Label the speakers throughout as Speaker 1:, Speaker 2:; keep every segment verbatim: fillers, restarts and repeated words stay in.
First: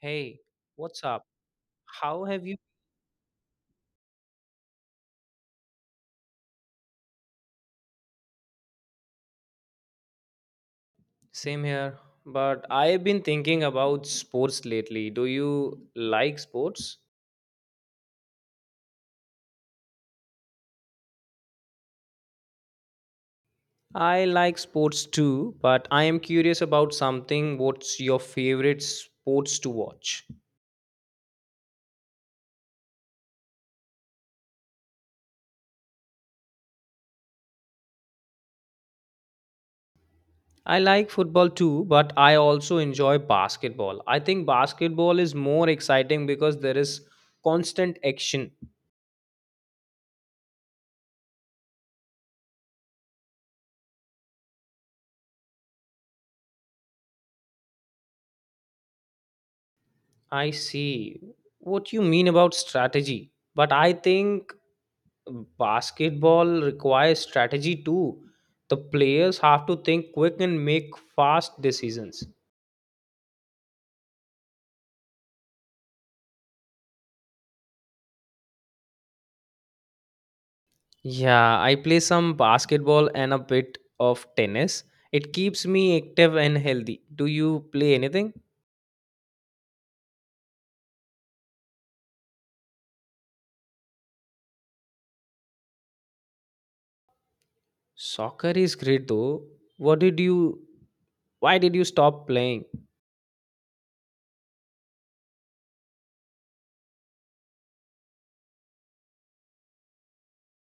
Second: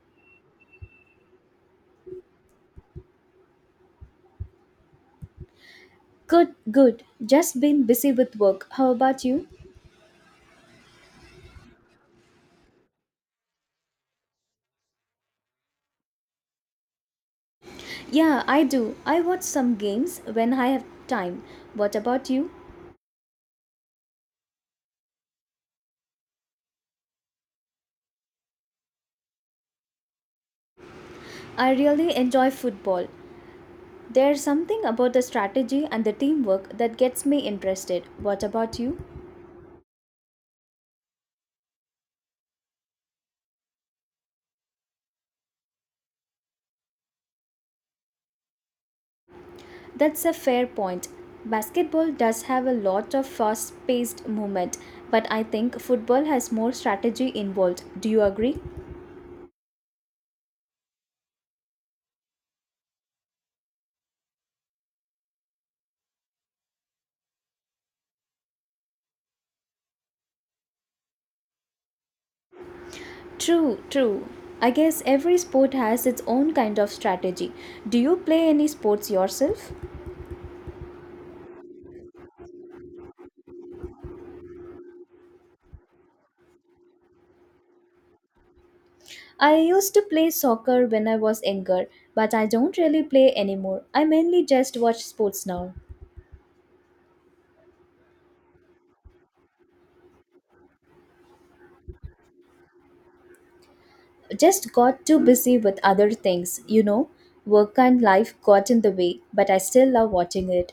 Speaker 1: Hey, what's up? How have you?
Speaker 2: Good, good. Just been busy with work. How about you?
Speaker 1: Same here, but I've been thinking about sports lately. Do you like sports?
Speaker 2: Yeah, I do. I watch some games when I have time. What about you?
Speaker 1: I like sports too, but I am curious about something. What's your favorite sports to watch?
Speaker 2: I really enjoy football. There's something about the strategy and the teamwork that gets me interested. What about you?
Speaker 1: I like football too, but I also enjoy basketball. I think basketball is more exciting because there is constant action.
Speaker 2: That's a fair point. Basketball does have a lot of fast paced movement, but I think football has more strategy involved. Do you agree?
Speaker 1: I see what you mean about strategy, but I think Basketball requires strategy too. The players have to think quick and make fast decisions.
Speaker 2: True, true. I guess every sport has its own kind of strategy. Do you play any sports yourself?
Speaker 1: Yeah, I play some basketball and a bit of tennis. It keeps me active and healthy. Do you play anything?
Speaker 2: I used to play soccer when I was younger, but I don't really play anymore. I mainly just watch sports now.
Speaker 1: Soccer is great though. What did you Why did you stop playing?
Speaker 2: Just got too busy with other things, you know. Work and life got in the way, but I still love watching it.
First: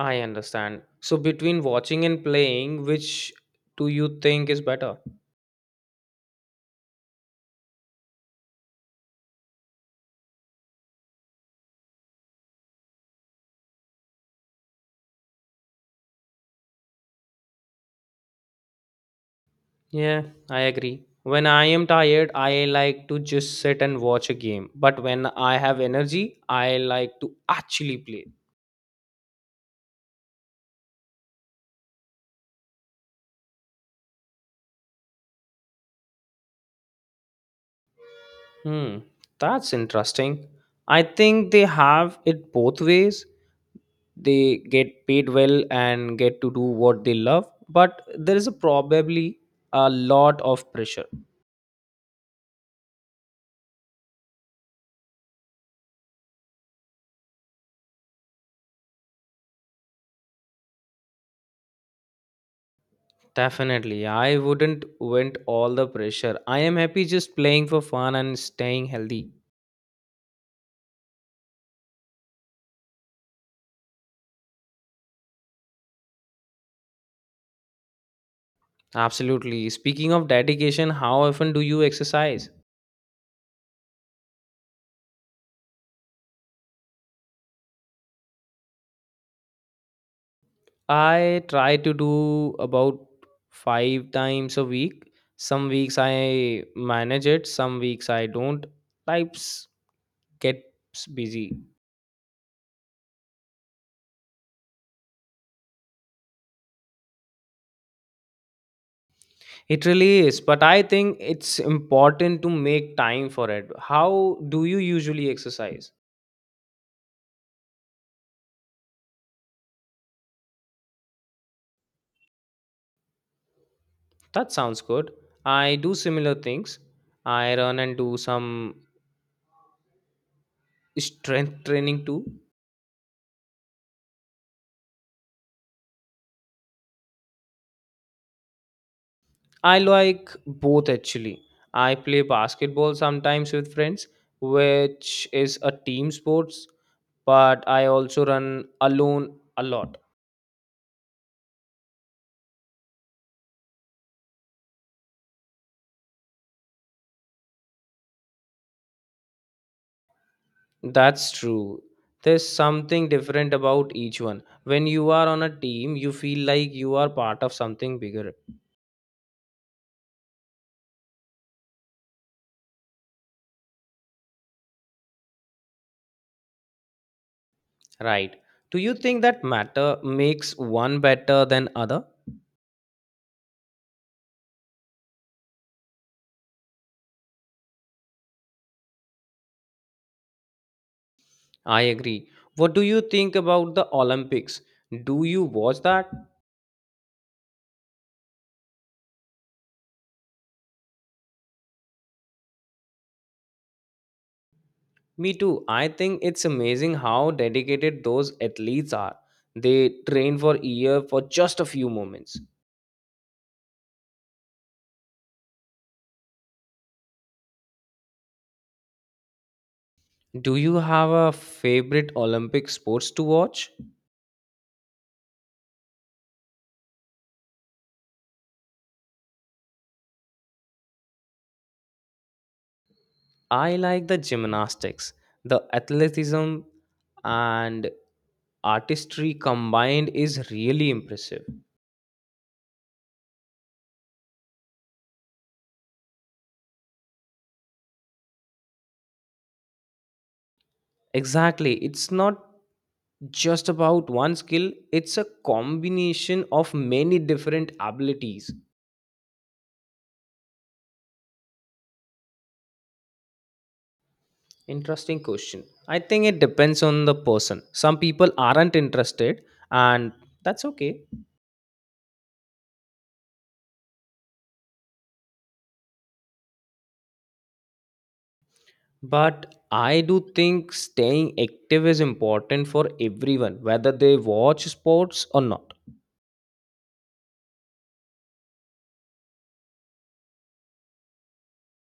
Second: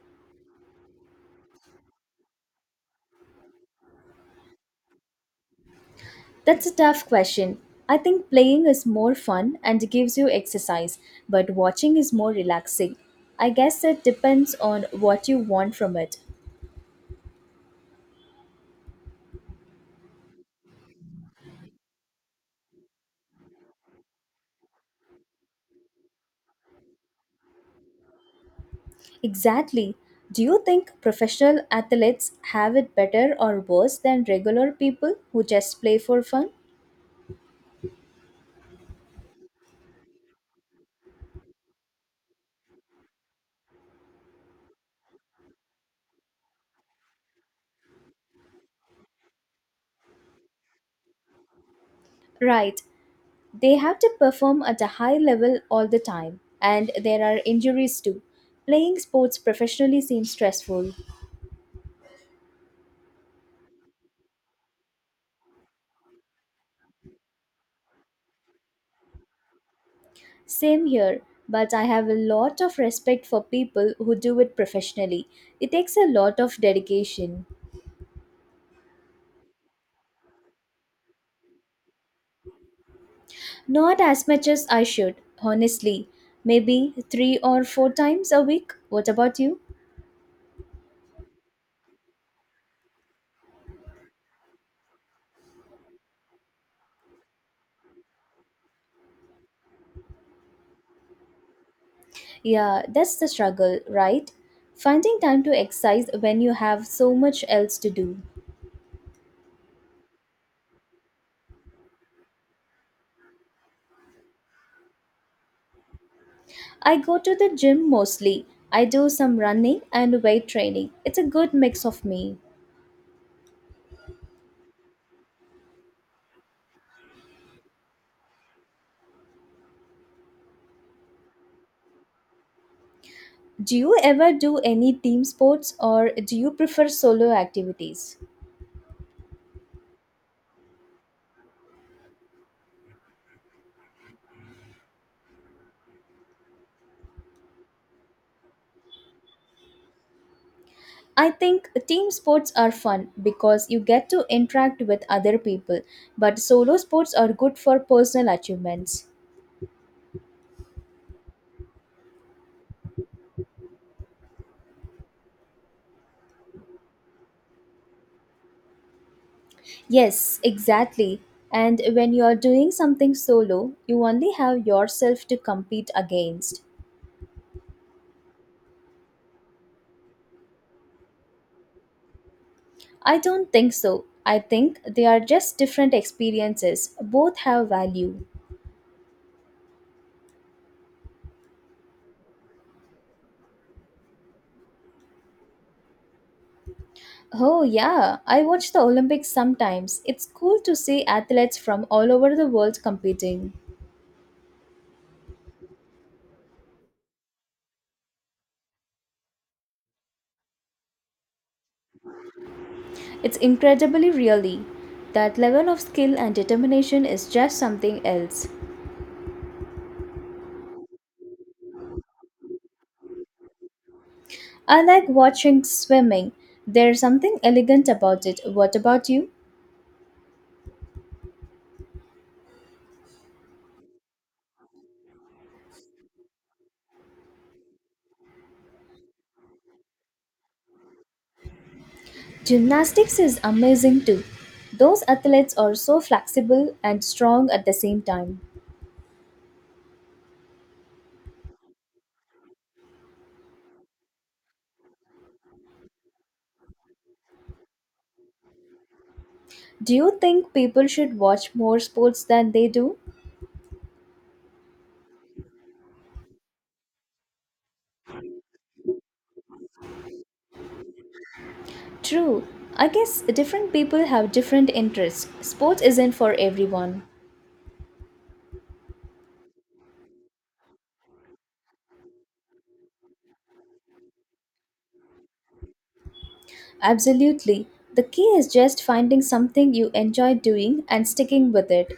Speaker 1: I understand. So, between watching and playing, which do you think is better?
Speaker 2: That's a tough question. I think playing is more fun and gives you exercise, but watching is more relaxing. I guess it depends on what you want from it.
Speaker 1: Yeah, I agree. When I am tired, I like to just sit and watch a game. But when I have energy, I like to actually play.
Speaker 2: Exactly. Do you think professional athletes have it better or worse than regular people who just play for fun?
Speaker 1: Hmm, that's interesting. I think they have it both ways. They get paid well and get to do what they love, but there is a probably a lot of pressure.
Speaker 2: Right. They have to perform at a high level all the time, and there are injuries too. Playing sports professionally seems stressful.
Speaker 1: Definitely, I wouldn't want all the pressure. I am happy just playing for fun and staying healthy.
Speaker 2: Same here, but I have a lot of respect for people who do it professionally. It takes a lot of dedication.
Speaker 1: Absolutely. Speaking of dedication, how often do you exercise?
Speaker 2: Not as much as I should, honestly. Maybe three or four times a week. What about you?
Speaker 1: I try to do about five times a week. Some weeks I manage it, some weeks I don't. Lives gets busy.
Speaker 2: Yeah, that's the struggle, right? Finding time to exercise when you have so much else to do.
Speaker 1: It really is, but I think it's important to make time for it. How do you usually exercise?
Speaker 2: I go to the gym mostly. I do some running and weight training. It's a good mix of me.
Speaker 1: That sounds good. I do similar things. I run and do some strength training too.
Speaker 2: Do you ever do any team sports or do you prefer solo activities?
Speaker 1: I like both actually. I play basketball sometimes with friends, which is a team sports, but I also run alone a lot.
Speaker 2: I think team sports are fun because you get to interact with other people, but solo sports are good for personal achievements.
Speaker 1: That's true. There's something different about each one. When you are on a team, you feel like you are part of something bigger.
Speaker 2: Yes, exactly. And when you are doing something solo, you only have yourself to compete against.
Speaker 1: Right. Do you think that matter makes one better than other?
Speaker 2: I don't think so. I think they are just different experiences. Both have value.
Speaker 1: I agree. What do you think about the Olympics? Do you watch that?
Speaker 2: Oh, yeah, I watch the Olympics sometimes. It's cool to see athletes from all over the world competing.
Speaker 1: Me too. I think it's amazing how dedicated those athletes are. They train for a year for just a few moments.
Speaker 2: It's incredibly really. That level of skill and determination is just something else.
Speaker 1: Do you have a favorite Olympic sports to watch?
Speaker 2: I like watching swimming. There's something elegant about it. What about you?
Speaker 1: I like the gymnastics, the athleticism, and artistry combined is really impressive.
Speaker 2: Gymnastics is amazing too. Those athletes are so flexible and strong at the same time.
Speaker 1: Exactly. It's not just about one skill, it's a combination of many different abilities.
Speaker 2: Do you think people should watch more sports than they do?
Speaker 1: Interesting question. I think it depends on the person. Some people aren't interested, and that's okay.
Speaker 2: True. I guess different people have different interests. Sports isn't for everyone.
Speaker 1: But I do think staying active is important for everyone, whether they watch sports or not.
Speaker 2: Absolutely. The key is just finding something you enjoy doing and sticking with it.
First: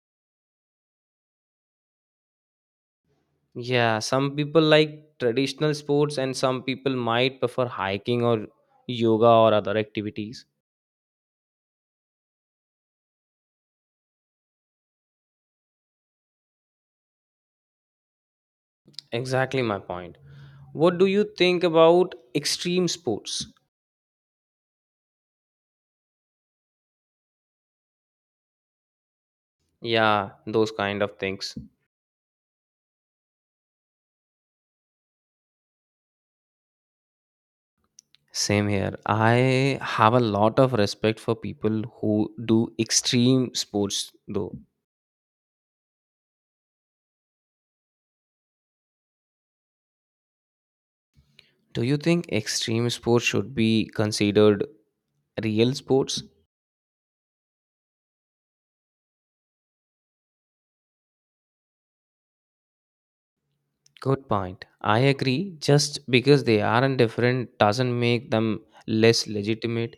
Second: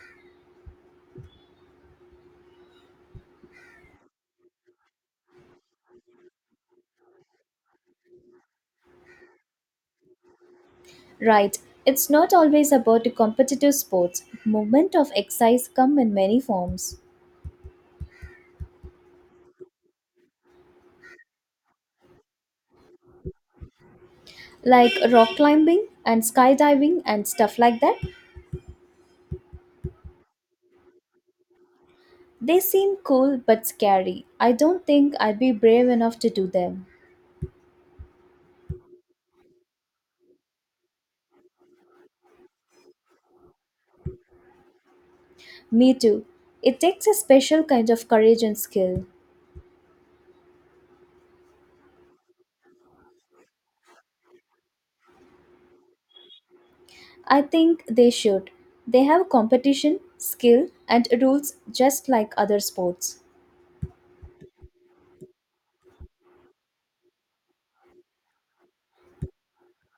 Speaker 1: Yeah, some people like traditional sports, and some people might prefer hiking or yoga or other activities.
Speaker 2: Right. It's not always about competitive sports. Movement of exercise come in many forms.
Speaker 1: Exactly my point. What do you think about extreme sports?
Speaker 2: Like rock climbing and skydiving and stuff like that.
Speaker 1: Yeah, those kind of things.
Speaker 2: They seem cool but scary. I don't think I'd be brave enough to do them.
Speaker 1: Same here. I have a lot of respect for people who do extreme sports, though.
Speaker 2: Me too. It takes a special kind of courage and skill.
Speaker 1: Do you think extreme sports should be considered real sports?
Speaker 2: I think they should. They have competition, skill, and rules just like other sports.
Speaker 1: Good point. I agree. Just because they aren't different doesn't make them less legitimate.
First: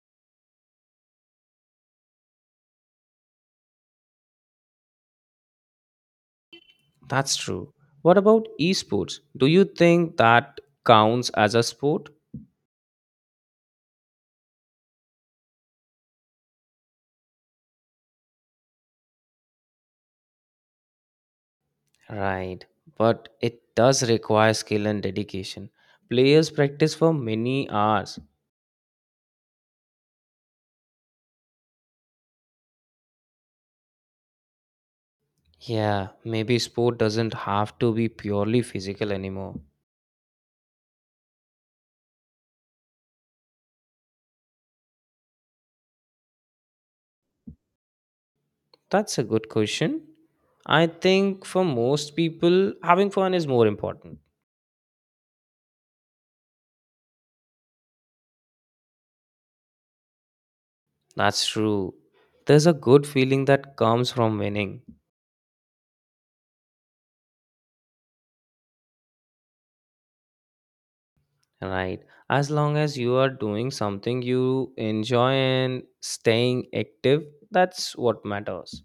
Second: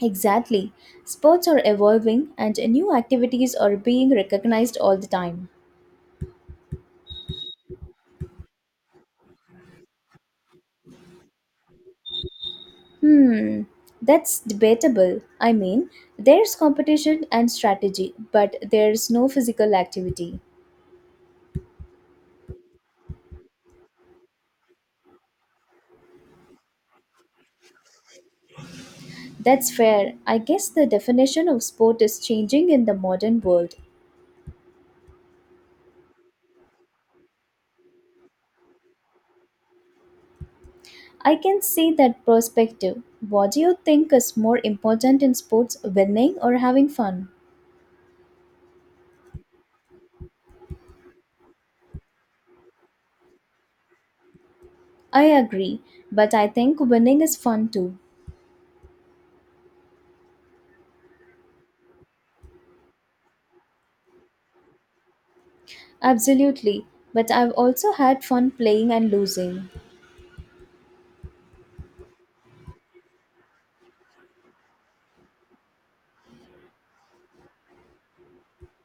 Speaker 2: Exactly. Sports are evolving and new activities are being recognized all the time.
Speaker 1: That's true. What about esports? Do you think that counts as a sport?
Speaker 2: Hmm, that's debatable. I mean, there's competition and strategy, but there's no physical activity.
Speaker 1: Right. But it does require skill and dedication. Players practice for many hours.
Speaker 2: That's fair. I guess the definition of sport is changing in the modern world.
Speaker 1: Yeah, maybe sport doesn't have to be purely physical anymore.
Speaker 2: I can see that perspective. What do you think is more important in sports, winning or having fun?
Speaker 1: That's a good question. I think for most people, having fun is more important.
Speaker 2: I agree, but I think winning is fun too.
Speaker 1: That's true. There's a good feeling that comes from winning,
Speaker 2: Absolutely, but I've also had fun playing and losing.
Speaker 1: right? As long as you are doing something you enjoy and staying active, that's what matters.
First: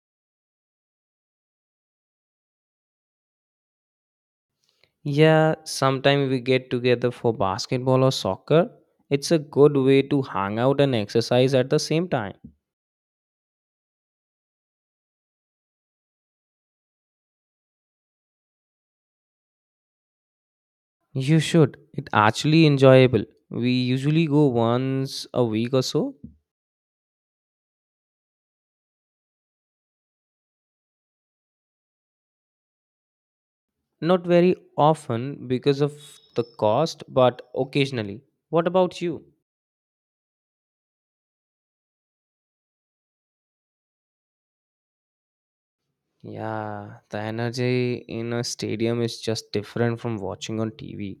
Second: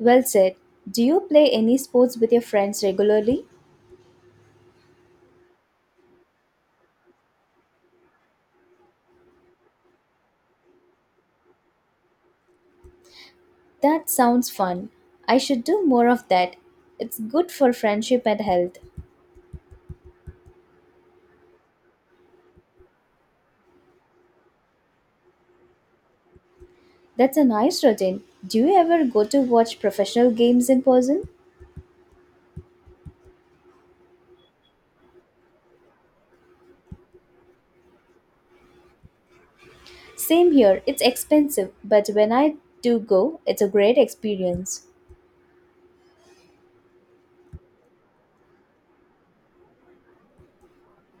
Speaker 2: Well said. Do you play any sports with your friends regularly?
Speaker 1: Yeah, sometimes we get together for basketball or soccer. It's a good way to hang out and exercise at the same time.
Speaker 2: That sounds fun. I should do more of that. It's good for friendship and health.
Speaker 1: You should. It actually enjoyable. We usually go once a week or so.
Speaker 2: That's a nice routine. Do you ever go to watch professional games in person?
Speaker 1: Not very often because of the cost, but occasionally. What about you?
Speaker 2: Same here. It's expensive, but when I do go, it's a great experience.
Speaker 1: Yeah, the energy in a stadium is just different from watching on T V.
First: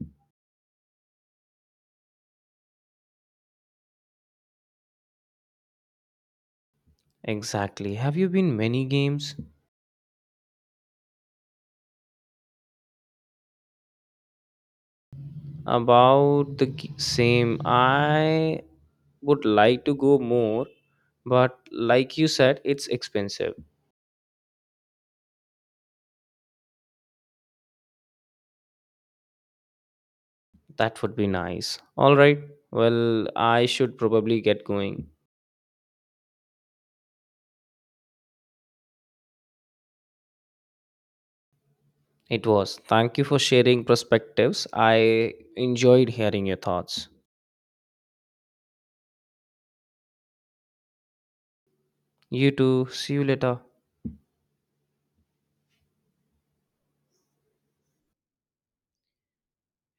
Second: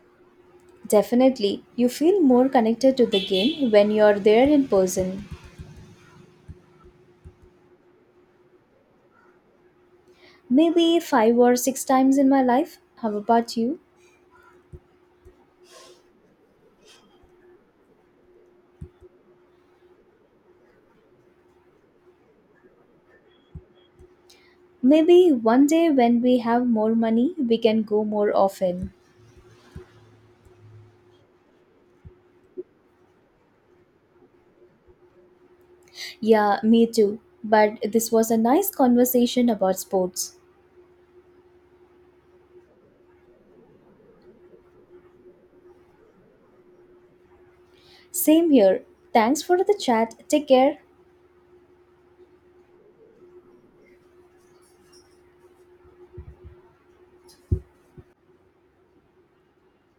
Speaker 2: Definitely. You feel more connected to the game when you're there in person.
Speaker 1: Exactly. Have you been many games?
Speaker 2: Maybe five or six times in my life. How about you?
Speaker 1: About the g- same. I would like to go more, but like you said, it's expensive.
Speaker 2: Maybe one day when we have more money, we can go more often.
Speaker 1: That would be nice. All right. Well, I should probably get going.
Speaker 2: Yeah, me too. But this was a nice conversation about sports.
Speaker 1: It was. Thank you for sharing perspectives. I enjoyed hearing your thoughts.
Speaker 2: Same here. Thanks for the chat. Take care.
Speaker 1: You too. See you later.